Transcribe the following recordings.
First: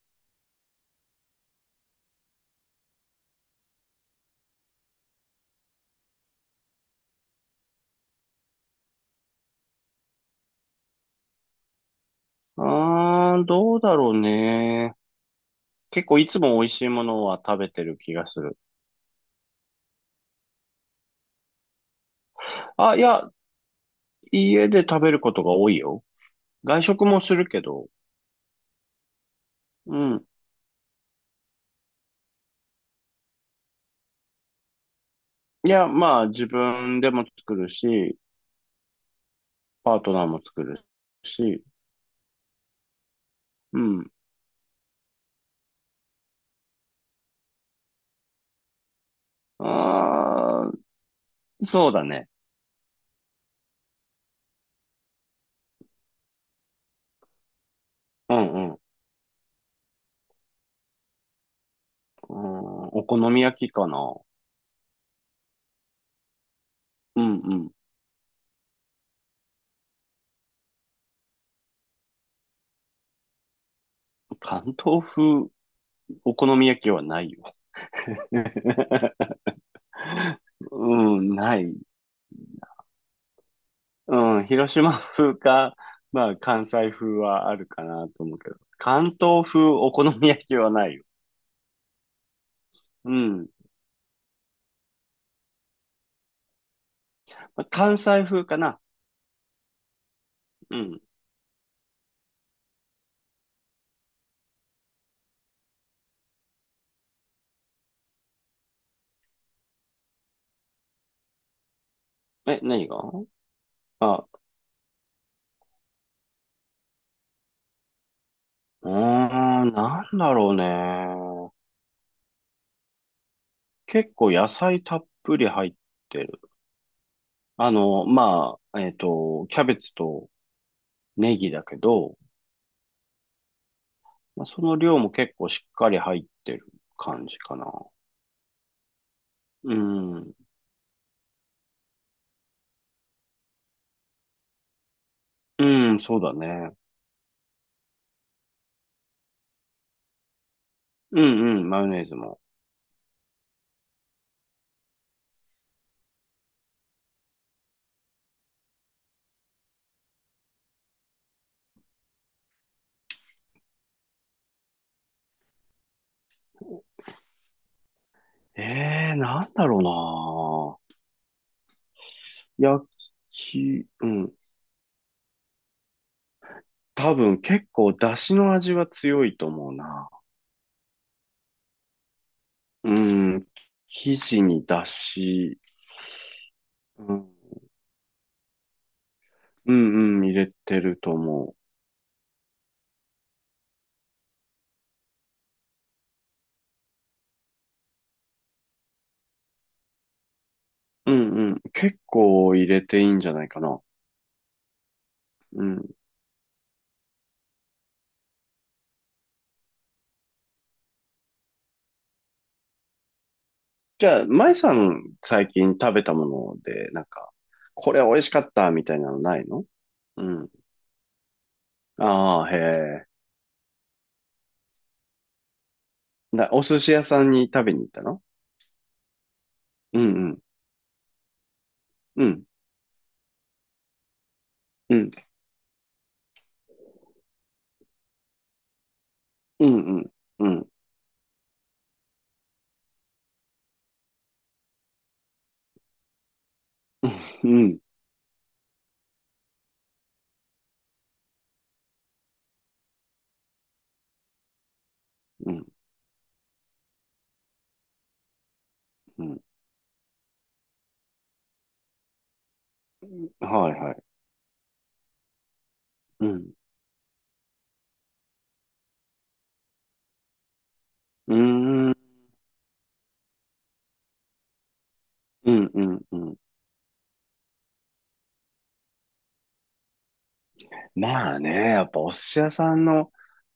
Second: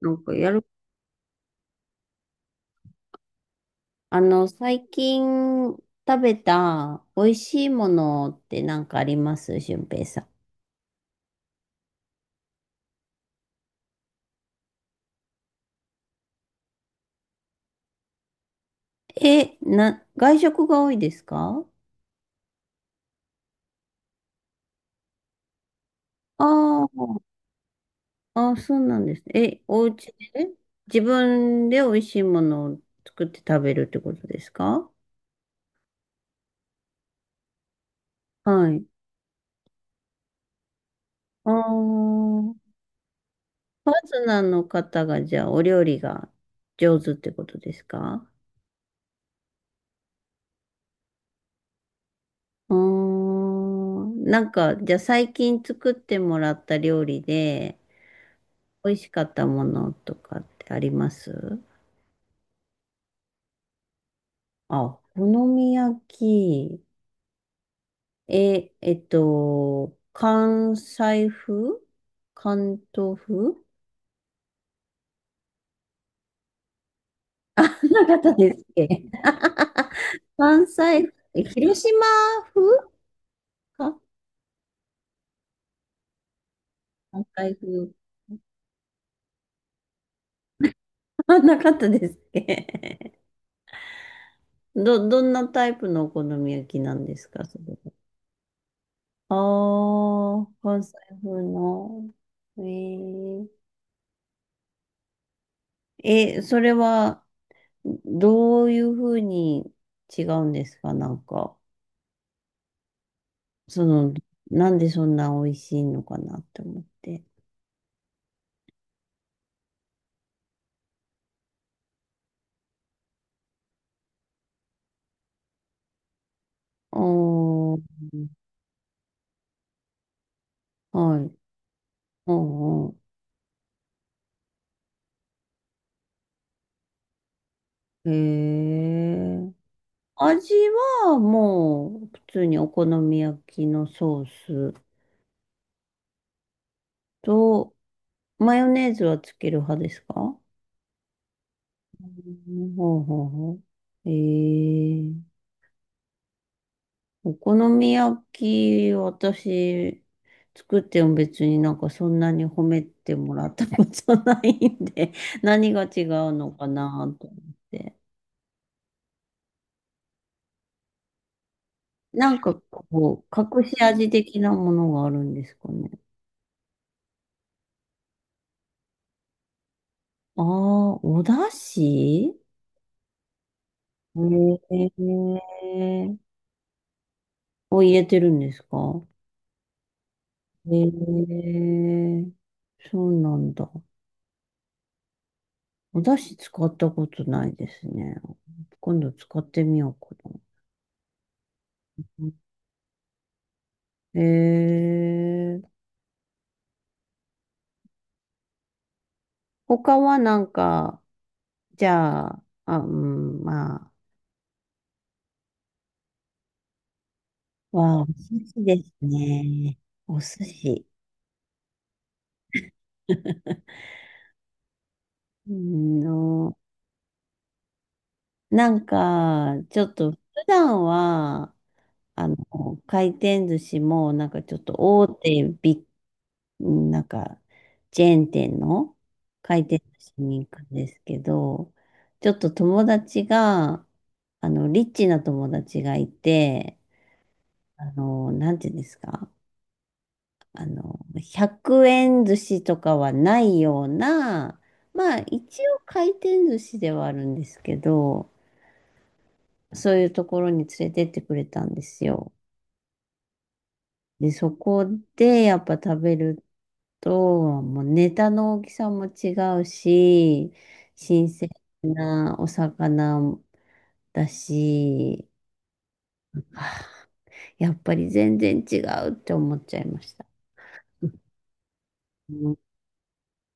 なんかやる、最近食べた美味しいものってなんかあります俊平さん。うーん、どうだろうね。結構いつも美味しいものは食べてる気がする。外食が多いですか？あ、いや、家で食べることが多いよ。あ外あ、食もするけど。あ、そうなんですね。え、おう家ん。で自分で美味しいものを作って食べるってことですか？いや、まあ自分でも作るし、はい。パートナーも作るあし。あ、うパーん。トナーの方がじゃあお料理が上手ってことですか？あー、そうだね。うーん。なんか、じゃあ最近作ってもらった料理で、うんうん。う美味しかったものとかってあります？ん、お好み焼きかな。あ、お好み焼き。うんうん。関西風関東風関東風お好み焼きはないよ。なかな方ですっけ？ 関西風、うん、えない。広島風かうん、広島風か、まあ関西風関は西あるか風。なと思うけど、関東風お好み焼きはないよ。あなかったですっうけ？ん。どんなタイプのお好み焼きなんですかそまあれは。関西風かな。ああ、う関西ん。風の。えー、え、それは、どういうふうに違うんですかなんか、え、何がその、あ、うなんでそんな美味しいのかなって思って。ーなんだろうね。結構野菜たっぷり入ってる。あー、キャベツとはい。ネギだけど、うんうまあ、その量も結構しっかり入ってる感じかな。ん。へえ。うん。味はもう、普通にお好み焼きのソースうん、そうだね。と、マヨネーズはつける派ですか？うんうん、マヨネうーズも。んほうほうほう。へえ。お好み焼き、私、作っても別になんかそんなに褒めてもらったことないんで、何が違うのかなと思って。ええ、なんだろなんかうな。焼こう、隠しき、う味ん。的なものがあるんですかね。多分結構出汁の味は強いと思うな。ああ、お出汁、うん。生地に出え汁、え、うん、を入れてるんですか？うんうん、入れてるとえ思え、そうなんだ。お出汁使ったことないですね。今度使ってみようかな。う。うんうん。結構入れていいんじゃないかな。えうえ、ん。他はなんか、じゃあ、あ、うん、まじゃあ、舞さん最近食べたもので、なんか、あ、こわあ、れお寿美味しかっ司たでみすたいなのないの？ね。おう寿ん。司。ああ、へえ。うんな、の、お寿司屋さんに食べに行ったの？なんか、ちょっうんうと、普ん。段は、うあの、ん。回転寿司も、なんかちょっとう大ん。手ビッ、なんか、チェーン店の回うん転寿うん。司にう行くん。んですけど、ちょっと友達が、リッチな友達がいて、うん、なんていうんですか、100円寿司とかはないような、まあう一ん、応回転寿司ではあるんですけど、うん。そういうところに連れてってくれたんですよ。はいはい。で、そこでやっぱ食べうるん。と、もうネタの大きさも違うし、新う鮮ーん。なお魚だし、うん、うん、うん。はあ、やっぱり全然違うって思っちゃいました。まあね、やっぱお寿司う屋ん、さんの、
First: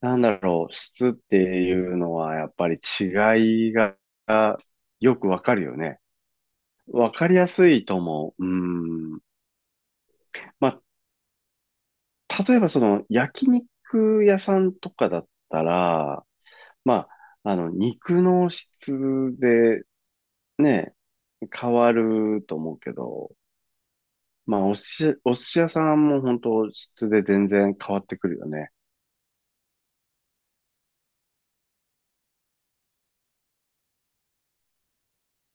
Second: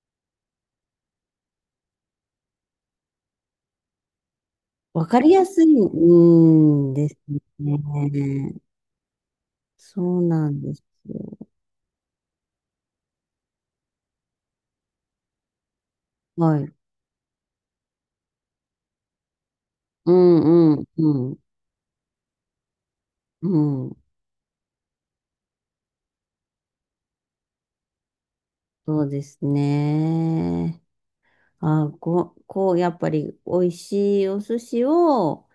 なんだろう、質っていうのは、やっぱり違いがわよかくりわやかするい、ようね。ん、でわすかりやすいと思う。ね。うん。そうなんでますよ。あ、例えばその焼肉屋さんとかだったら、はい。ま肉の質でうんうんね、うん。変わると思うけど、うん。まあ、お寿司、お寿司屋さんも本当質で全然変わってくるよね。そうですね。やっぱり美味しいお寿司を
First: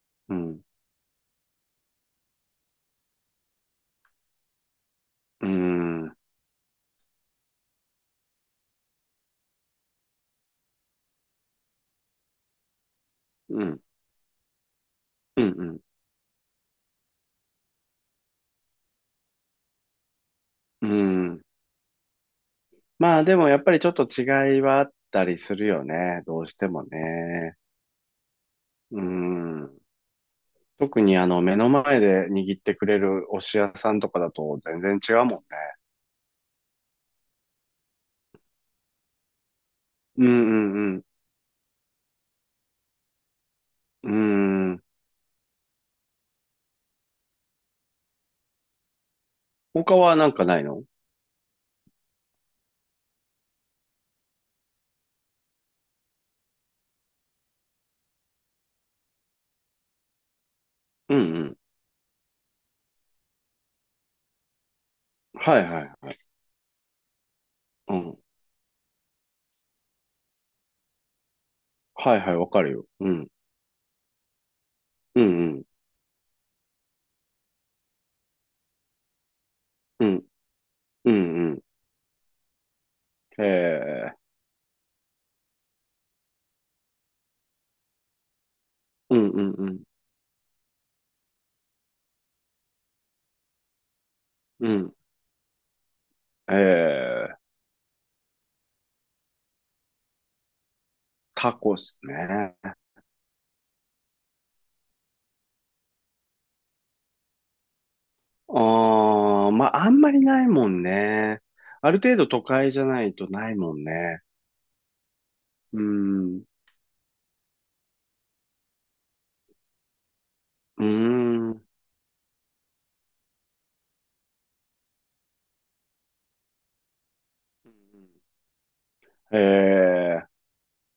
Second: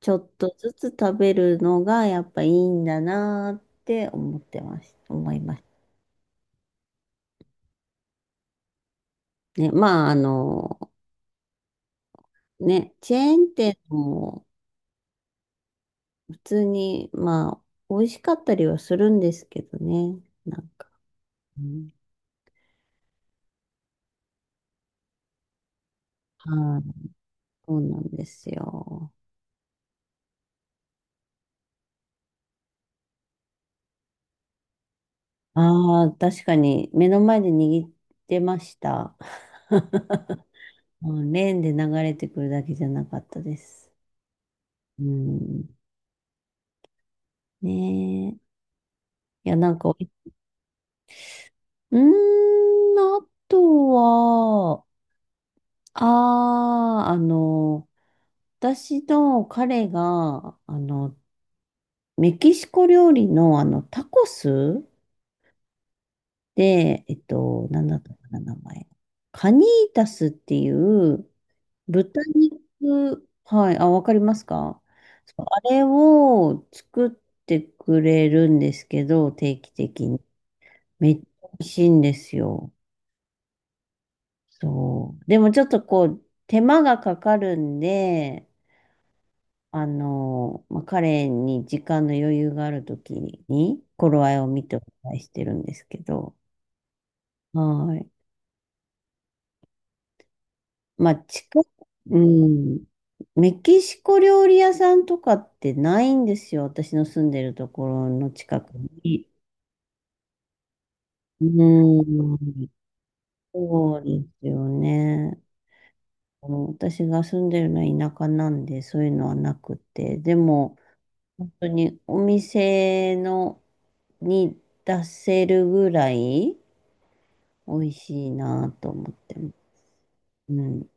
ちょっうとん。ずつ食べるのがやっぱいいんだなって思ってます。思いうん。ます。うん。ね。まあ、ね、チェーンう店ん。もうん。普通に、まあ、美味しかったりはするんですけどね。なんうか。んうん、まあ、でもやっぱりちょっと違いはあったりするよね。どうしてはもい、ね。そうなんですうよ。ん。特にあの、目の前で握ってくれるお寿司屋さんとかだと全然違うもんね。ああ、確かに目の前で握ってました。うんうんうん、レーンで流れてくるだけじゃなかったです。うん。うん。うん。ねえ。いや、なんか、う他はなんかないの？ーん、あとは、ああ、あの、私の彼が、うんうん。メキシコ料理の、タコスはいはい。で、なんうだったん。かな、名前。カニータスっていう、はい豚はい、わかるよ。う肉、ん。はい、あ、わかりますか？うんそう、うあん。れを作ってくれるんですけど、定期う的に。ん。めうっちゃ美んう味しいんですよ。ん。へえ。そう。でもちょっとこう、手間がかかるんで、うんうんうんまあ、彼に時間の余裕があるときに、頃合いを見うておん。願いしてるんですけど、ええ、はい。まあ、タ近く、コっすうね。ん、メキシコ料理屋さんとかってないんですよ。私の住んでるところの近くに。ああ、まあ、あんまりないもんね。うある程度都ん、会じゃないとないもんそうね。ですよね。うん。うあの私が住んでるのは田舎なんで、そういうのはなくて。でも、本ん。当にお店のに出せるぐらい美味しいなと思ってえます。え、うん、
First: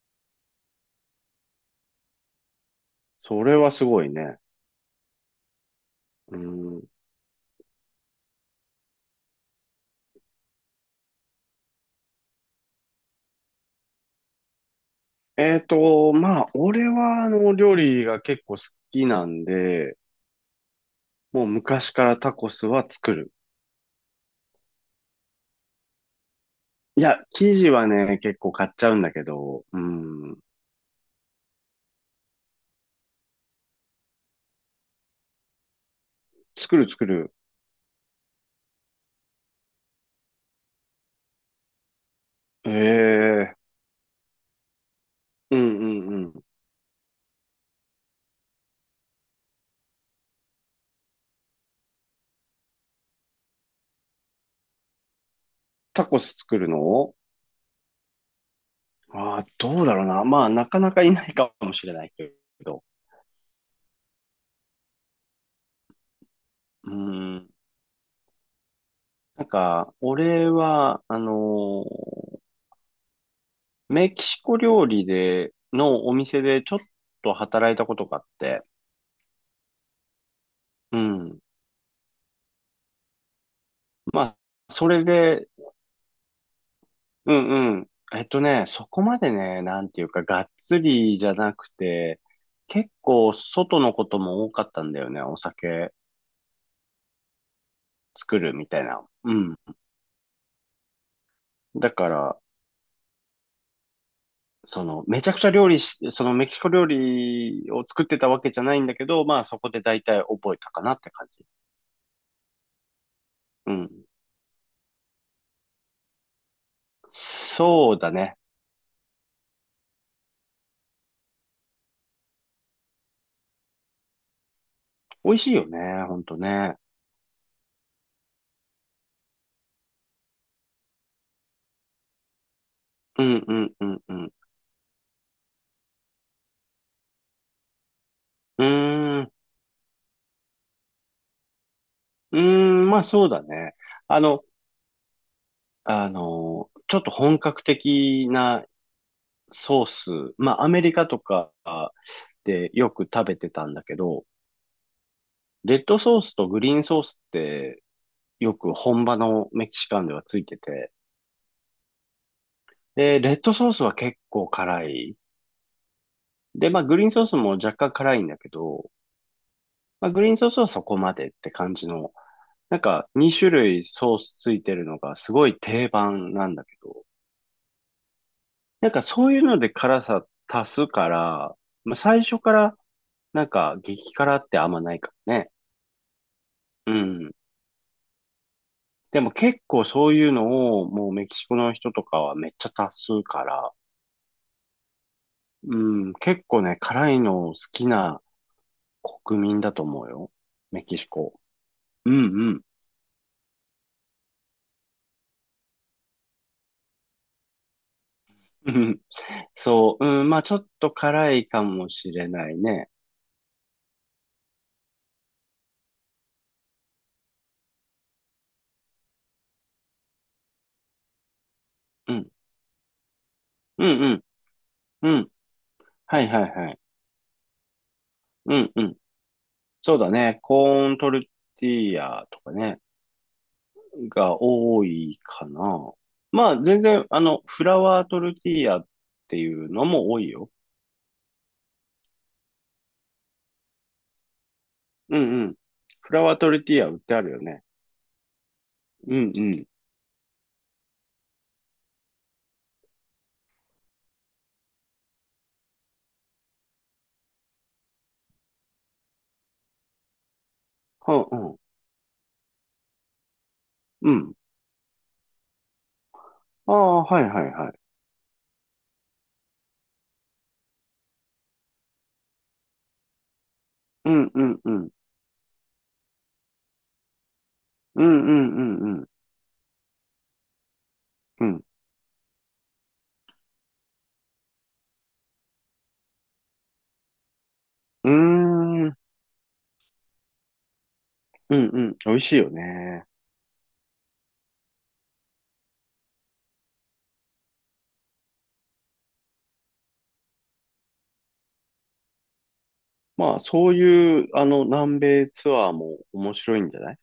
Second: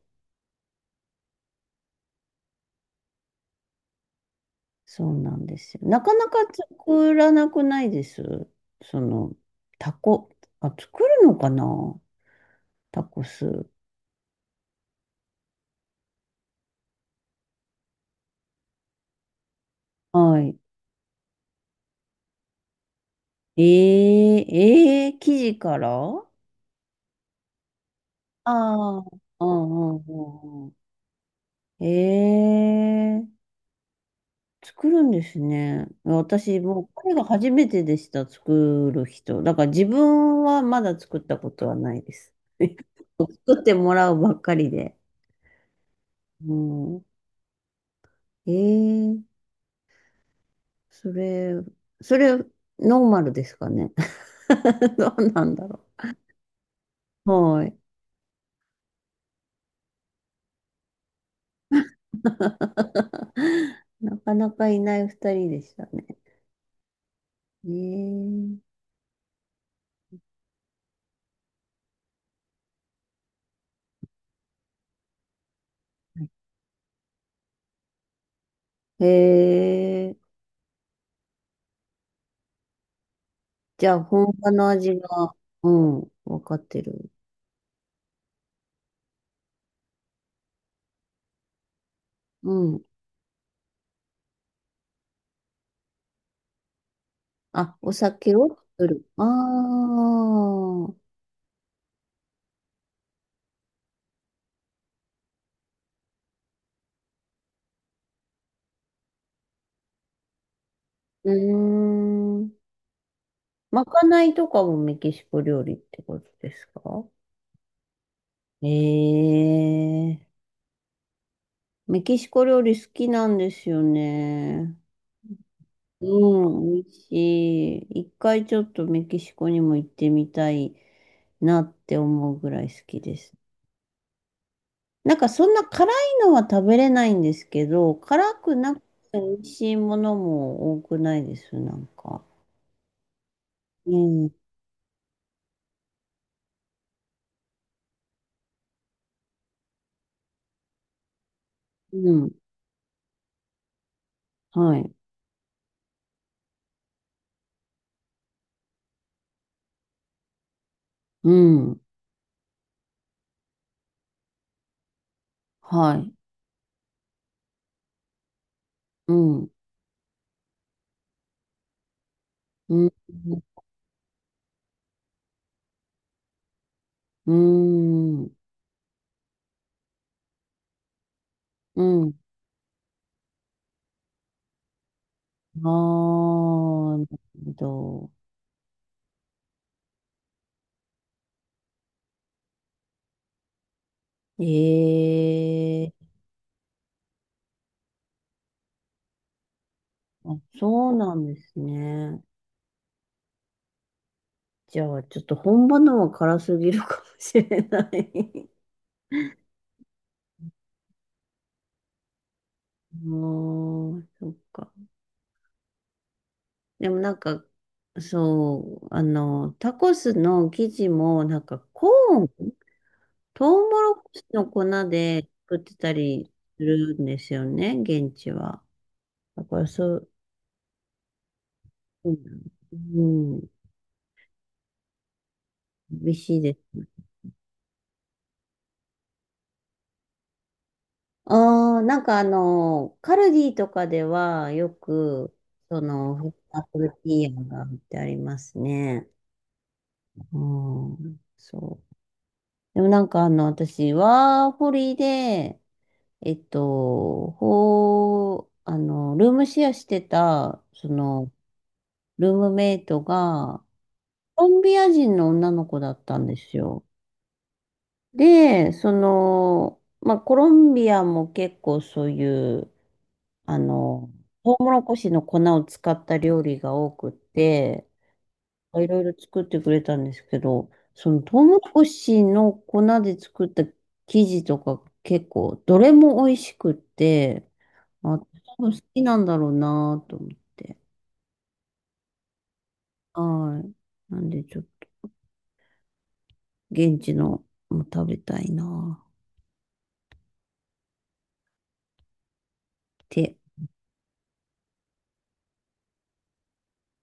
それはすごいね。そうなんですよ。なかなうかん。作らなくないです。その、タコ。あ、作るのかなタコス。俺は、あの、料理が結構好きなんで、はい。もう昔からタコスは作る。えー、えー、生地からあ、いや、生地はね、結構買っちゃうあんだー、けうど、うんうんん。うんうん。えー、作るんですね。私、作もう、る作これがる。初めてでした、作る人。だから自分はまだ作ったことはないです。ええ作ってもらうばっかりで。うんうんうん。うん。えー、それ、それ、ノーマルですかね。どうなんだろタコス作るの？う。はい。ああー、どうだろうな。まあ、なかなかいないかもしれないけど。なかなかいない二人でしたね。うん。ねなんか、俺は、メキシコ料理で、のお店でちょっと働いたことがあって。え。へえ。うん。じゃあ、ま本あ、場のそ味れが、で、うん、わかってる。うんうん。えっとね、そこまでね、なんていうか、がっつりじゃなくて、うん。結構外のことも多かったんだよね。お酒あ、お酒作をるみたい作る。な。あうん。あ。だから、その、めちゃくちゃ料理し、そのメキシコ料理を作ってたわけじゃないんだけど、まあそこで大体覚えたかなって感うーじ。ん。うまん。かないとかもメキシコ料理ってことですか？そうだね。ええ。メキシコ料理好きなんですよね。美味しいよね、ほんとうん、ね。美味しい。一回ちょっとメキシコにも行ってみたいなって思うぐらい好きでうす。んうんうんうん。なんかそんな辛いのは食べれないんですけど、辛くうーなくて美ん、味しいものも多くないです、なんか。うーまあそうだね。うあん、の、あの、ちょっと本格的なソース、まあアメリカとかうん、でよく食べてたんだけど、はい、レッドソースとグリーンソースってよく本場のメキシカンではついてて、うん、で、レッドソースは結構辛い。はい、で、まあ、グリーンソースも若干辛いんだけど、うん、まあ、グリーンソースはそこまでって感じの、うなんん、か2種類ソースついてるのがすごい定番なんだけど、うん、なんかそういうので辛さ足すから、うまあ、ん。最初からなんか激辛ってあんまないからね。ああうー、なるん。ほど。でも結構そういうのをもうメキシコの人とかはめっちゃ足すから、うええ、ん、結構ね、辛いの好きな国民だと思うよ。あ、メそうキシなんでコ。すうんね。うん。じゃあ、ちょっと本場のは辛すぎるかもしれない。うんうん。 そう、うん、まあちょっと辛いかもしれないね。もうん、そっか。でもなんか、そう、タコスの生地も、なんかコうーン、ん、トウモうロコん、シの粉うん、うでん。作ってたはいりはいすはい。るんですよね、現地うは。ん、うん。だからそそうう、だね。コーントルティーうヤとん、かね、うん、が多いかな。美味しいまであす全ね。然、あの、フラワートルティーヤっていうのも多いよ。ああ、なんかあの、カルディとかではようく、んうん。そフの、ラワートアルッティプーヤル売テってィあるーよヤがね。売ってありますね。うんうん。うん、そう。でもなんかあの、私、ワーホリで、えっと、ほう、あの、ルームシェアしてた、そはの、あうん。ルームメイトが、うん。コロンビア人の女の子だったんですあよ。あ、はいはいはい。で、その、まあ、コロンビアも結構そういう、あうの、んうトんウうモロん。コシの粉を使った料理が多くって、うんうんうんいうろいん。ろ作ってくれたんですけど、そのトうウモロん。コシの粉で作った生地とか結構、どれも美味しくって、うーあ、多分好ん。きなんだろうなと思って。うんうん。美味しいよね。はい。なんでちょっと現地のも食べたいなって。まあ、そういう、あの、南米ツアーも面白いんじゃない？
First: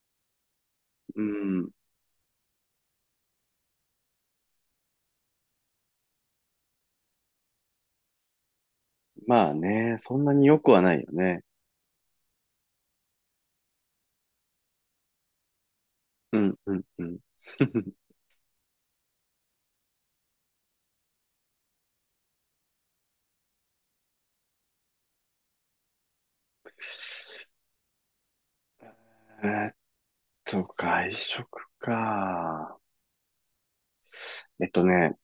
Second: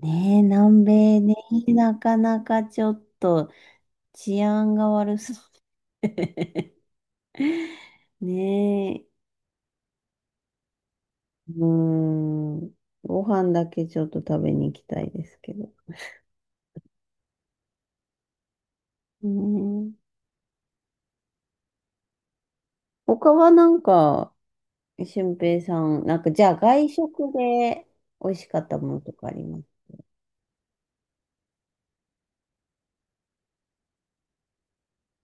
ねえ、南米うね、ん。なかなかちょっと治安が悪そう。ねえ、まあね、そんなに良くはないよね。うーん。ご飯だけちょっと食べに行きたいですけど。うんうんうん。うーん。他はなんか、俊平さん、なんか、じゃあ外食で美味しかったものとかありえます？ーっと、外食か。えっとね、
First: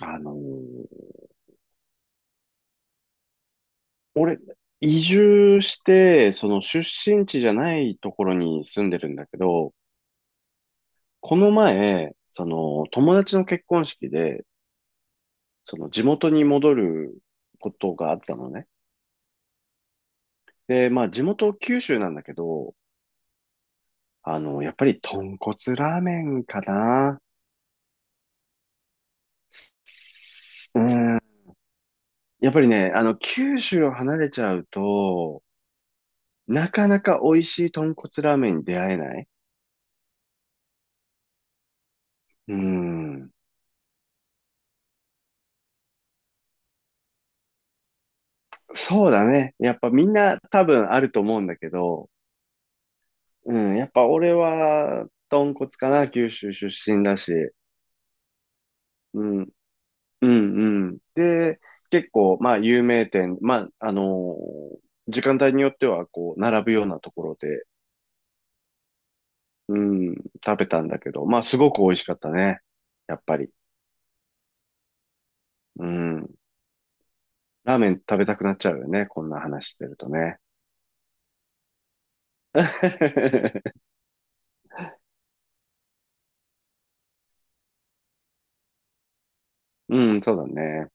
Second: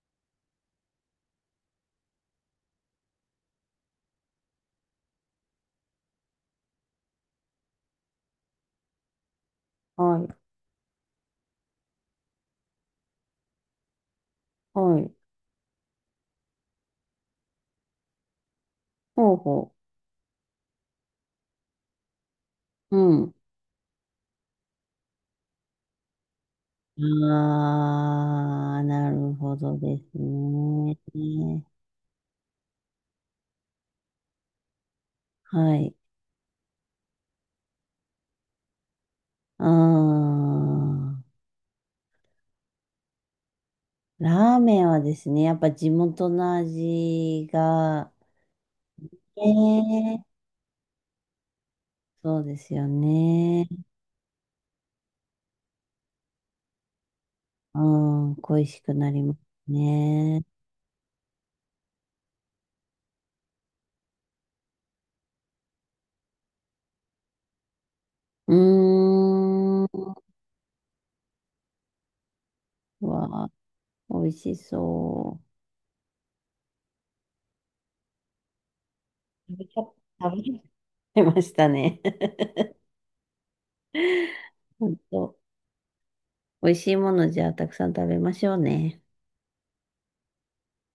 あのー俺、移住して、その出身地じゃないところに住んでるんだけど、はい。この前、その友達の結婚式で、はい。その地元に戻ることがあったのね。ほうほで、まあ、地元九州なんだけど、う。うん。あの、やっぱり豚骨ラーメンかな。ああ、なるほどですうん。ね。やっぱりね、あの、九州を離れちゃうと、はい。なかなか美味しい豚骨ラーメンに出会えない。ああ、うん。ラーメンはですね、やっぱ地元の味が、そうだね。やっぱみんええ、な多分あると思うんだけど、そうですようね。ん。やっぱ俺は豚骨かな。九州出身だし。ああ、恋しくなりうますん。うね。んうん。で、結構、まあ、有名店、ー時間帯によっては、こう、並ぶようなところで、ううーん。ん、食べたんだけど、まあ、すごく美味しかったね。うやっぱわあ、り。美味しそうん。ラーメン食べたくなっちゃうよね。こんなう。話してると食ね。べちゃいましたね。本当、美味しいものじゃあたくさん食べましょうね。うん、そうだね。